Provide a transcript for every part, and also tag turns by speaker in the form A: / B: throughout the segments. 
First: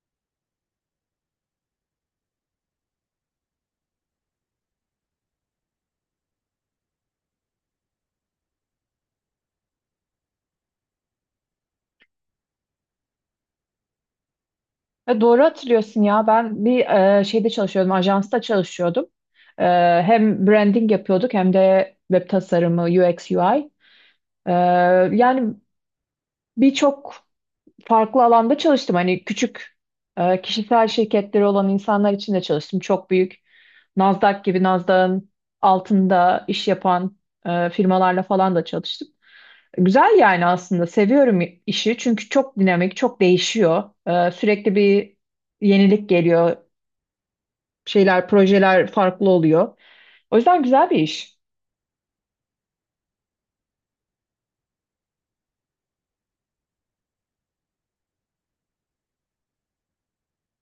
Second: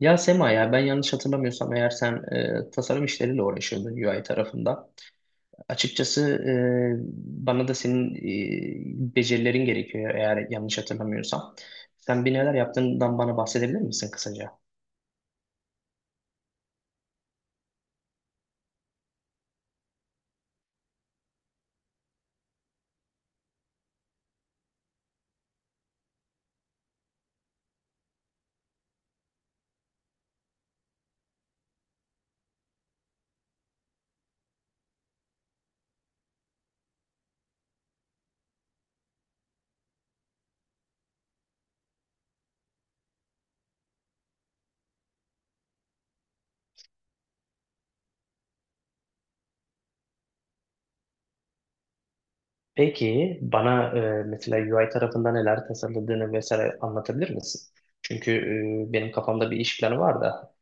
A: Ya Sema ya ben yanlış hatırlamıyorsam eğer sen tasarım işleriyle uğraşıyordun UI tarafında. Açıkçası e, bana da senin becerilerin gerekiyor eğer yanlış hatırlamıyorsam. Sen bir neler yaptığından bana bahsedebilir misin kısaca?
B: Ya doğru hatırlıyorsun ya. Ben bir şeyde çalışıyordum, ajansta çalışıyordum. E, hem branding yapıyorduk hem de web tasarımı, UX, UI. E, yani birçok farklı alanda çalıştım. Hani küçük kişisel şirketleri olan insanlar için de çalıştım. Çok büyük Nasdaq gibi Nasdaq'ın altında iş yapan firmalarla falan da çalıştım. Güzel yani aslında seviyorum işi çünkü çok dinamik, çok değişiyor. Sürekli bir yenilik geliyor şeyler, projeler farklı oluyor. O yüzden güzel bir iş.
A: Peki bana mesela UI tarafında neler tasarladığını vesaire anlatabilir misin? Çünkü benim kafamda bir iş planı var da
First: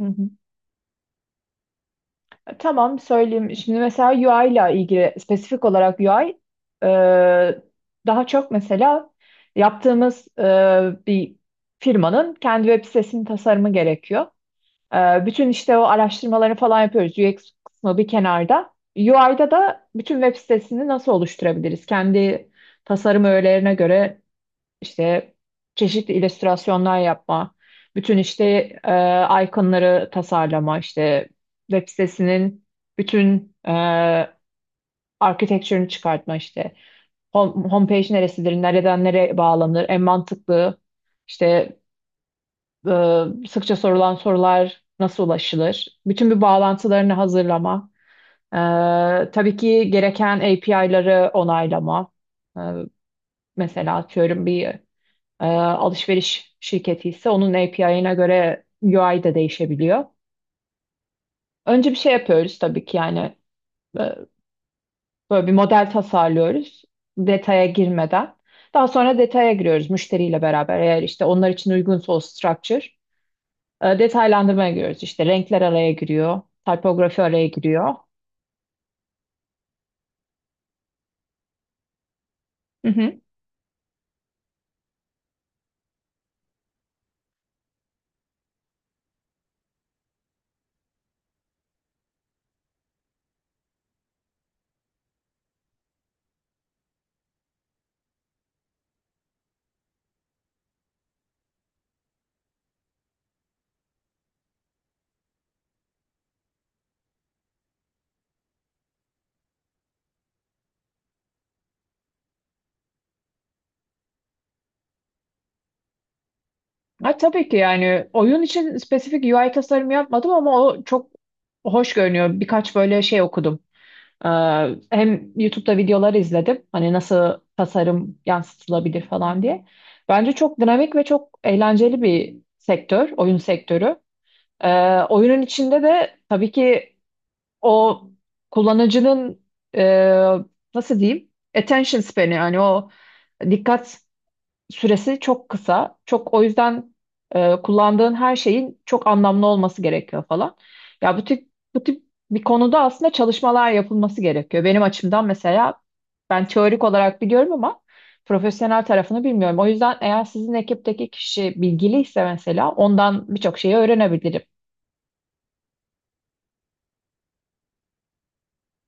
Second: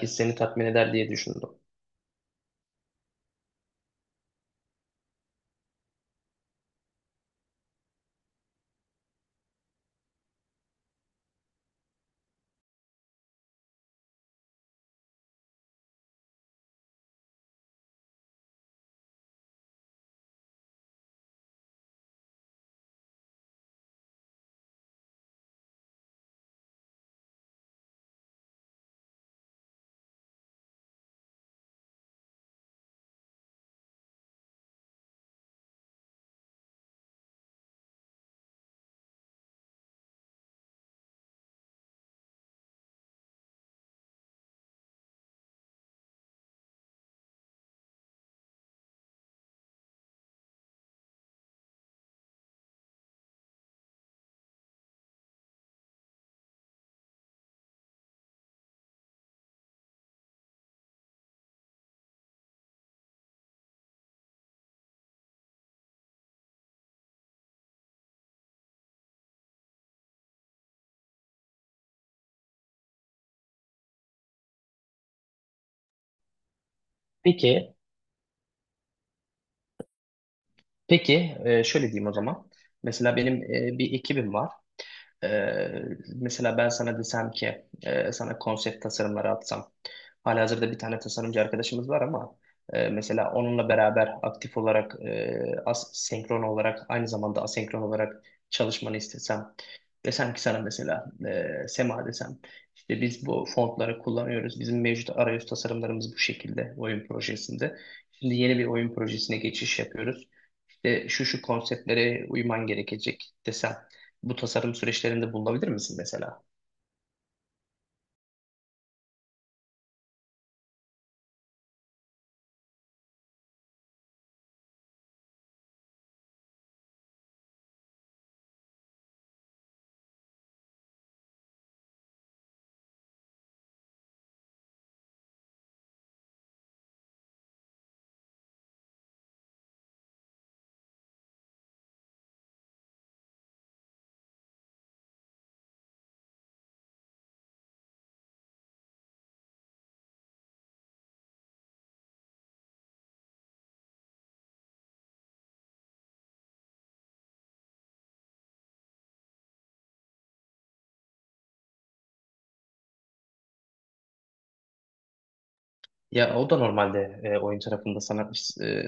B: Hı hı.
A: seni tatmin eder diye düşündüm.
B: Tamam söyleyeyim. Şimdi mesela UI ile ilgili spesifik olarak UI e, daha çok mesela yaptığımız bir firmanın kendi web sitesinin tasarımı gerekiyor. Bütün işte o araştırmalarını falan yapıyoruz. UX kısmı bir kenarda. UI'da da bütün web sitesini nasıl oluşturabiliriz? Kendi tasarım öğelerine göre işte çeşitli illüstrasyonlar yapma, bütün işte iconları tasarlama, işte web sitesinin bütün architecture'ını çıkartma işte. Home, homepage neresidir, nereden nereye bağlanır, en mantıklı işte e, sıkça sorulan sorular nasıl ulaşılır? Bütün bir bağlantılarını hazırlama. E, tabii ki gereken API'ları onaylama. E, mesela atıyorum bir alışveriş şirketi ise onun API'ine göre UI de değişebiliyor. Önce bir şey yapıyoruz tabii ki yani e, böyle bir model tasarlıyoruz detaya girmeden. Daha sonra detaya giriyoruz müşteriyle beraber. Eğer işte onlar için uygunsa o structure. Detaylandırmaya giriyoruz işte renkler araya giriyor, typografi araya
A: Peki,
B: giriyor.
A: peki şöyle diyeyim o zaman.
B: Hı
A: Mesela
B: hı.
A: benim bir ekibim var. Ee, Mesela ben sana desem ki sana konsept tasarımları atsam. Halihazırda bir tane tasarımcı arkadaşımız var ama mesela onunla beraber aktif olarak e, as senkron olarak aynı zamanda asenkron olarak çalışmanı istesem. Desem ki sana mesela Sema desem işte biz bu fontları kullanıyoruz. Bizim mevcut arayüz tasarımlarımız bu şekilde oyun projesinde. Şimdi yeni bir oyun projesine geçiş yapıyoruz. İşte şu şu konseptlere uyman gerekecek desem bu tasarım süreçlerinde bulunabilir misin mesela?
B: Ha, tabii ki yani oyun için spesifik UI tasarımı yapmadım ama o çok hoş görünüyor. Birkaç böyle şey okudum. E, hem YouTube'da videolar izledim. Hani nasıl tasarım yansıtılabilir falan diye. Bence çok dinamik ve çok eğlenceli bir sektör, oyun sektörü. E, oyunun içinde de tabii ki o kullanıcının e, nasıl diyeyim attention span'i yani o dikkat süresi çok kısa. Çok o yüzden kullandığın her şeyin çok anlamlı olması gerekiyor falan. Ya bu tip bir konuda aslında çalışmalar yapılması gerekiyor. Benim açımdan mesela ben teorik olarak biliyorum ama profesyonel tarafını bilmiyorum. O yüzden eğer sizin ekipteki kişi bilgiliyse mesela ondan birçok şeyi öğrenebilirim.
A: Ya o da normalde oyun tarafında sanat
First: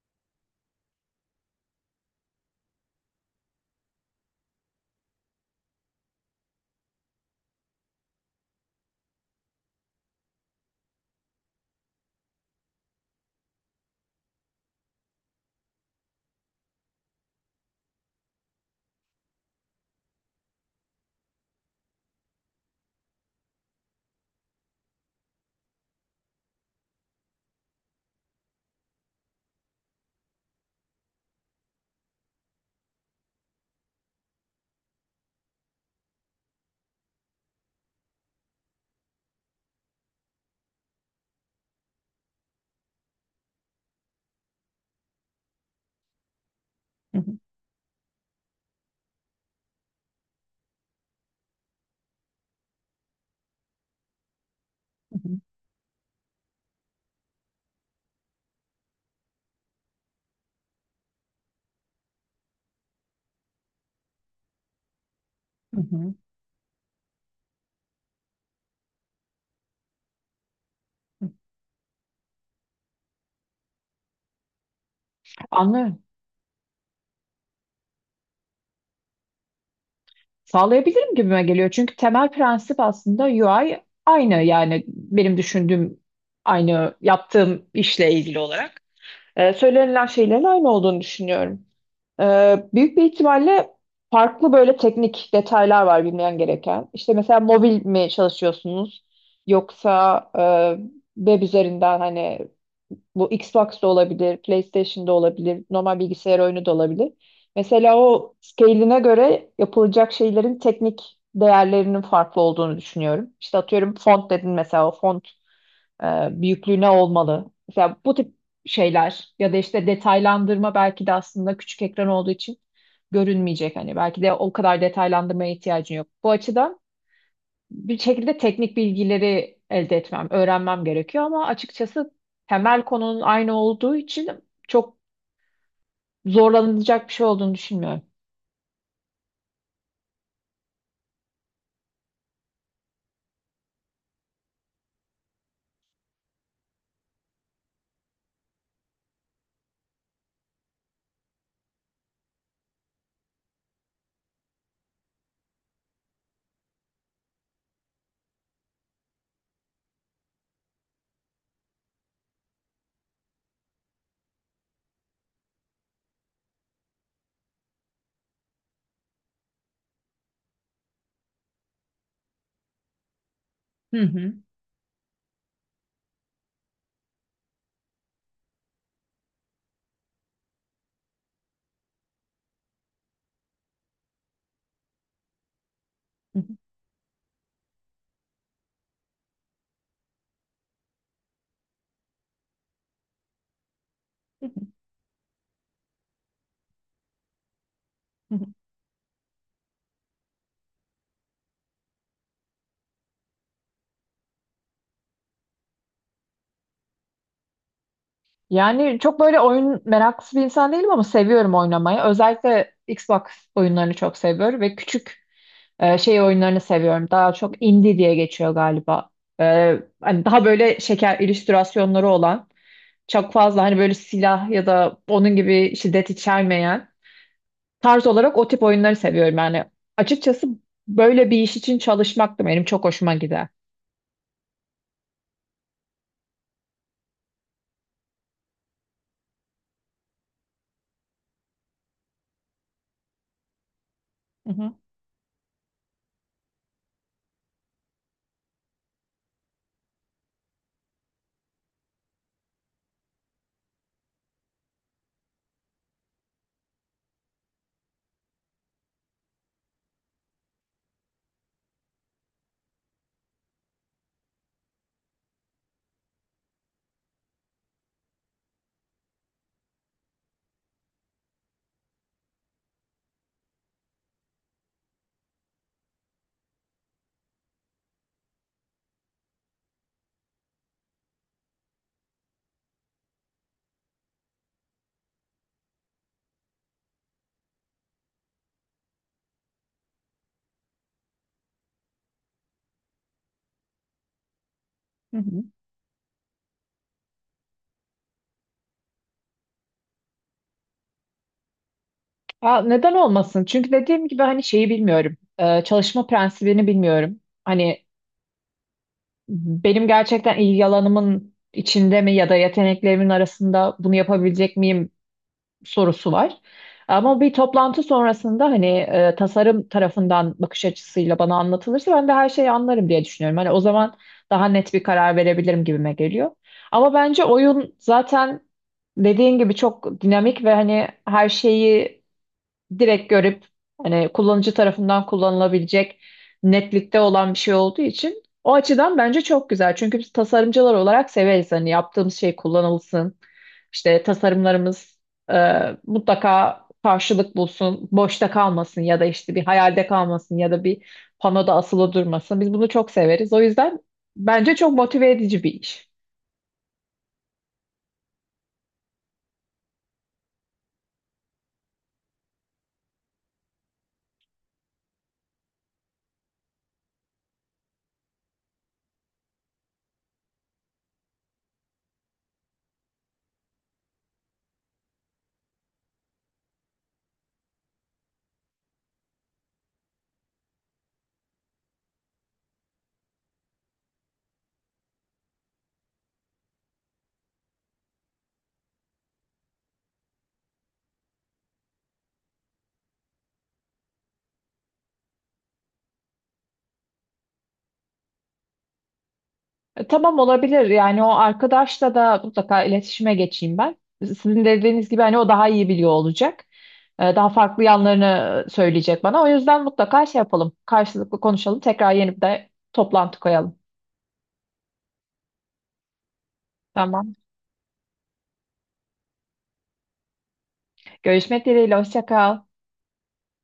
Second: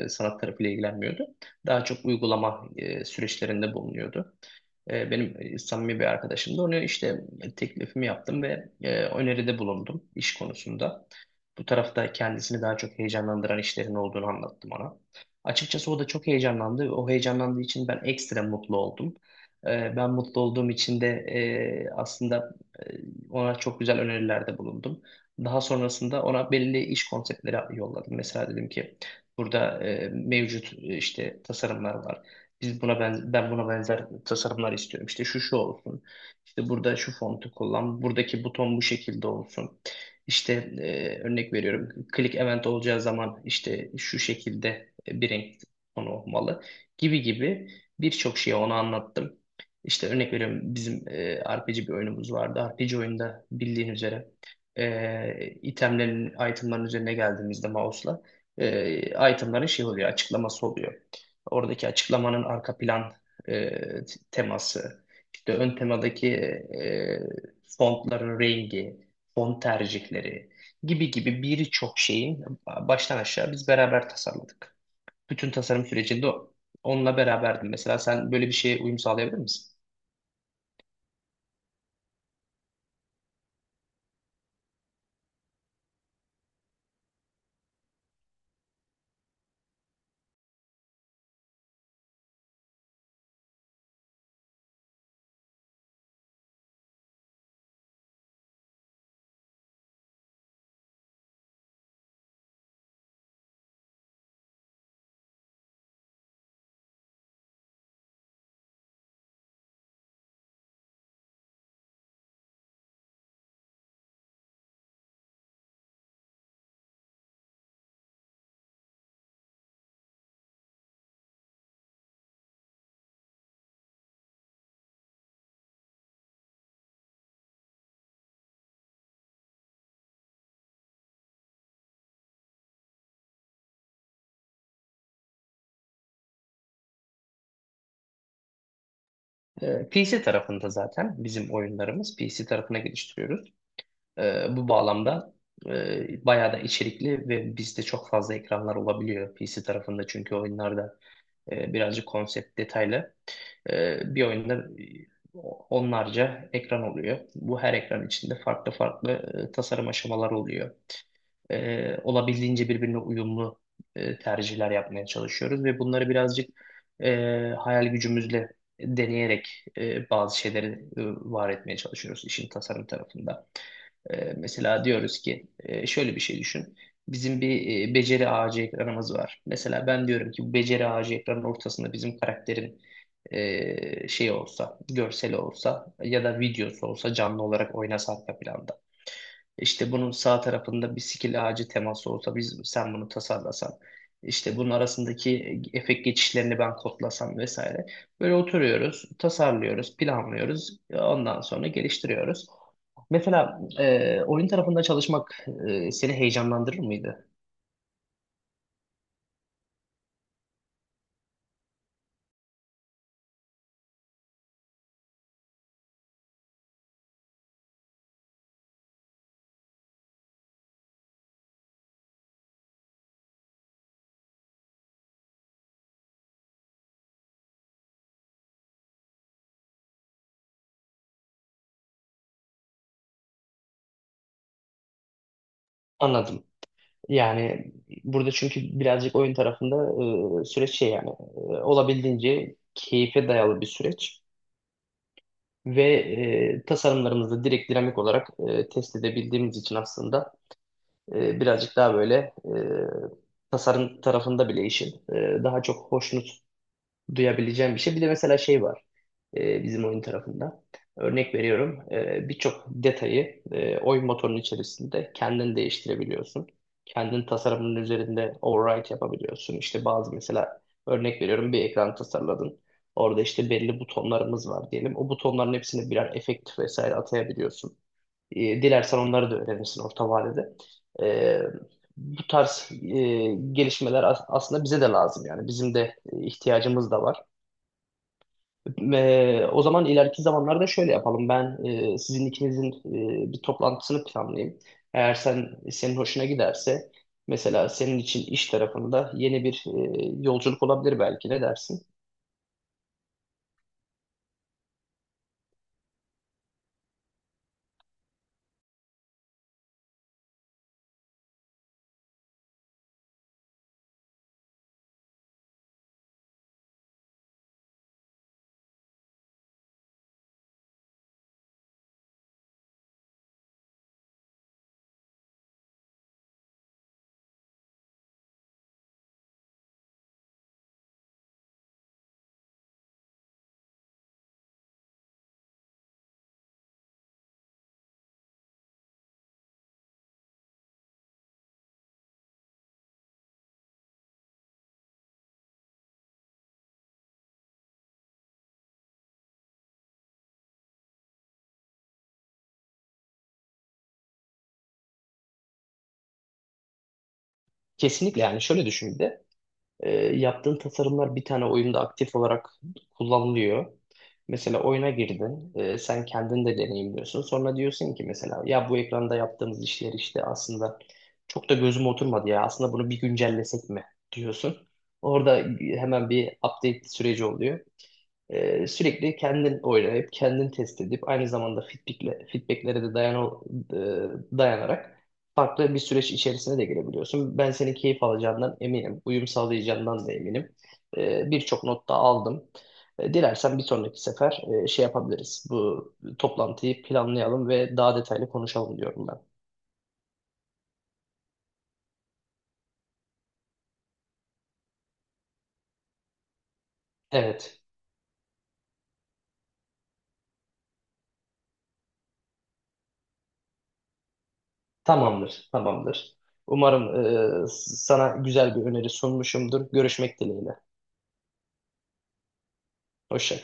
A: e, sanat tarafıyla ilgilenmiyordu. Daha çok uygulama süreçlerinde bulunuyordu. Benim samimi bir arkadaşım da onu işte teklifimi yaptım ve öneride bulundum iş konusunda. Bu tarafta kendisini daha çok heyecanlandıran işlerin olduğunu anlattım ona. Açıkçası o da çok heyecanlandı. O heyecanlandığı için ben ekstra mutlu oldum. E, Ben mutlu olduğum için de aslında e, ona çok güzel önerilerde bulundum. Daha sonrasında ona belli iş konseptleri yolladım. Mesela dedim ki burada mevcut işte tasarımlar var. Biz buna ben buna benzer tasarımlar istiyorum. İşte şu şu olsun. İşte burada şu fontu kullan. Buradaki buton bu şekilde olsun. İşte örnek veriyorum. Click event olacağı zaman işte şu şekilde bir renk tonu olmalı
B: Hı
A: gibi
B: hı,
A: gibi birçok şeyi ona anlattım. İşte örnek veriyorum bizim RPG bir oyunumuz vardı. RPG oyunda bildiğin üzere
B: hı
A: itemların üzerine geldiğimizde mouse'la itemların şey oluyor, açıklaması oluyor. Oradaki açıklamanın arka plan e, teması, işte ön
B: hı, hı
A: temadaki e, fontların rengi, font tercihleri gibi
B: hı.
A: gibi birçok şeyin baştan aşağı biz beraber tasarladık. Bütün tasarım
B: Anlıyorum.
A: sürecinde onunla beraberdim. Mesela sen böyle bir şeye uyum sağlayabilir misin?
B: Sağlayabilirim gibime geliyor. Çünkü temel prensip aslında UI aynı yani benim düşündüğüm aynı yaptığım işle ilgili olarak. Söylenilen şeylerin aynı olduğunu düşünüyorum. Büyük bir ihtimalle farklı böyle teknik detaylar var bilmeyen gereken. İşte mesela mobil mi çalışıyorsunuz yoksa web üzerinden hani bu Xbox da olabilir, PlayStation da olabilir, normal bilgisayar oyunu da olabilir. Mesela o scale'ine göre yapılacak şeylerin teknik değerlerinin farklı olduğunu düşünüyorum. İşte atıyorum font dedin mesela o font e, büyüklüğüne olmalı. Mesela bu tip şeyler ya da işte detaylandırma belki de aslında küçük ekran olduğu için görünmeyecek. Hani belki de o kadar detaylandırmaya ihtiyacın yok. Bu açıdan bir şekilde teknik bilgileri elde etmem, öğrenmem gerekiyor ama açıkçası temel konunun aynı olduğu için çok zorlanılacak bir şey olduğunu düşünmüyorum.
A: PC tarafında zaten bizim oyunlarımız PC tarafına geliştiriyoruz. Bu bağlamda bayağı da içerikli ve bizde çok fazla ekranlar olabiliyor PC tarafında çünkü oyunlarda birazcık konsept detaylı. Bir oyunda e, onlarca ekran oluyor. Bu her ekran içinde farklı farklı tasarım aşamaları oluyor. Olabildiğince birbirine uyumlu tercihler yapmaya çalışıyoruz ve bunları birazcık e, hayal gücümüzle deneyerek bazı şeyleri e, var etmeye çalışıyoruz işin tasarım tarafında.
B: Hı hı.
A: Mesela diyoruz ki şöyle bir şey düşün. Bizim bir beceri ağacı ekranımız var. Mesela ben diyorum ki bu beceri ağacı ekranın ortasında bizim karakterin şey olsa, görseli olsa ya
B: Hı
A: da
B: hı.
A: videosu olsa canlı olarak oynasa arka planda. İşte bunun sağ tarafında bir skill ağacı teması olsa biz sen bunu tasarlasan.
B: Hı
A: İşte
B: hı.
A: bunun arasındaki efekt geçişlerini ben kodlasam vesaire.
B: Hı
A: Böyle
B: hı.
A: oturuyoruz, tasarlıyoruz, planlıyoruz. Ondan sonra geliştiriyoruz. Mesela oyun tarafında çalışmak seni heyecanlandırır mıydı?
B: Yani çok böyle oyun meraklısı bir insan değilim ama seviyorum oynamayı. Özellikle Xbox oyunlarını çok seviyorum ve küçük şey oyunlarını seviyorum. Daha çok indie diye geçiyor galiba. Hani daha böyle şeker illüstrasyonları olan, çok fazla hani böyle silah ya da onun gibi şiddet içermeyen tarz olarak o tip oyunları seviyorum. Yani açıkçası böyle bir iş için çalışmak da benim çok hoşuma gider.
A: Anladım. Yani burada çünkü birazcık oyun tarafında süreç şey yani olabildiğince keyfe dayalı bir süreç
B: Hı hı.
A: ve tasarımlarımızı direkt dinamik olarak test edebildiğimiz için aslında birazcık daha böyle tasarım tarafında bile işin daha çok hoşnut duyabileceğim bir şey. Bir de mesela şey var bizim oyun tarafında. Örnek veriyorum birçok detayı oyun motorunun içerisinde kendin değiştirebiliyorsun. Kendin tasarımının üzerinde override yapabiliyorsun. İşte bazı mesela örnek veriyorum bir ekran tasarladın. Orada işte belli butonlarımız var diyelim. O butonların hepsini birer efekt vesaire atayabiliyorsun. Dilersen onları da öğrenirsin orta vadede. E, Bu tarz gelişmeler aslında bize de lazım yani. Bizim de ihtiyacımız da var. Ve o zaman ileriki zamanlarda şöyle yapalım. Ben sizin ikinizin bir toplantısını planlayayım. Eğer
B: Hı hı.
A: sen senin hoşuna giderse mesela senin için iş tarafında yeni bir yolculuk olabilir belki, ne dersin?
B: Aa, neden olmasın? Çünkü dediğim gibi hani şeyi bilmiyorum. Çalışma prensibini bilmiyorum. Hani benim gerçekten ilgi alanımın içinde mi ya da yeteneklerimin arasında bunu yapabilecek miyim sorusu var. Ama bir toplantı sonrasında hani tasarım tarafından bakış açısıyla bana anlatılırsa ben de her şeyi anlarım diye düşünüyorum. Hani o zaman daha net bir karar verebilirim gibime geliyor. Ama bence oyun zaten dediğin gibi çok dinamik ve hani her şeyi direkt görüp hani kullanıcı tarafından kullanılabilecek netlikte olan bir şey olduğu için o açıdan bence çok güzel. Çünkü biz tasarımcılar olarak severiz hani yaptığımız şey kullanılsın. İşte tasarımlarımız e, mutlaka karşılık bulsun, boşta kalmasın ya da işte bir hayalde kalmasın ya da bir panoda asılı durmasın. Biz bunu çok severiz. O yüzden bence çok motive edici bir iş.
A: Kesinlikle yani şöyle düşün bir de. Yaptığın tasarımlar bir tane oyunda aktif olarak kullanılıyor. Mesela oyuna girdin, sen kendin de deneyimliyorsun. Sonra diyorsun ki mesela ya bu ekranda yaptığımız işler işte aslında çok da gözüme oturmadı ya. Aslında bunu bir güncellesek mi diyorsun. Orada hemen bir update süreci oluyor. Sürekli kendin oynayıp, kendin test edip, aynı zamanda feedback'lere de dayanarak farklı bir süreç içerisine de girebiliyorsun. Ben senin keyif alacağından eminim. Uyum sağlayacağından da eminim. Birçok not da aldım. Dilersen bir sonraki sefer şey yapabiliriz. Bu toplantıyı planlayalım ve daha detaylı konuşalım diyorum ben.
B: Tamam olabilir. Yani o arkadaşla da mutlaka iletişime geçeyim ben. Sizin dediğiniz gibi hani o daha iyi biliyor olacak. Daha
A: Evet,
B: farklı yanlarını söyleyecek bana. O yüzden mutlaka şey yapalım. Karşılıklı konuşalım. Tekrar yeni bir de toplantı koyalım.
A: tamamdır. Umarım
B: Tamam.
A: sana güzel bir öneri sunmuşumdur. Görüşmek dileğiyle.
B: Görüşmek dileğiyle. Hoşça kal.
A: Hoşça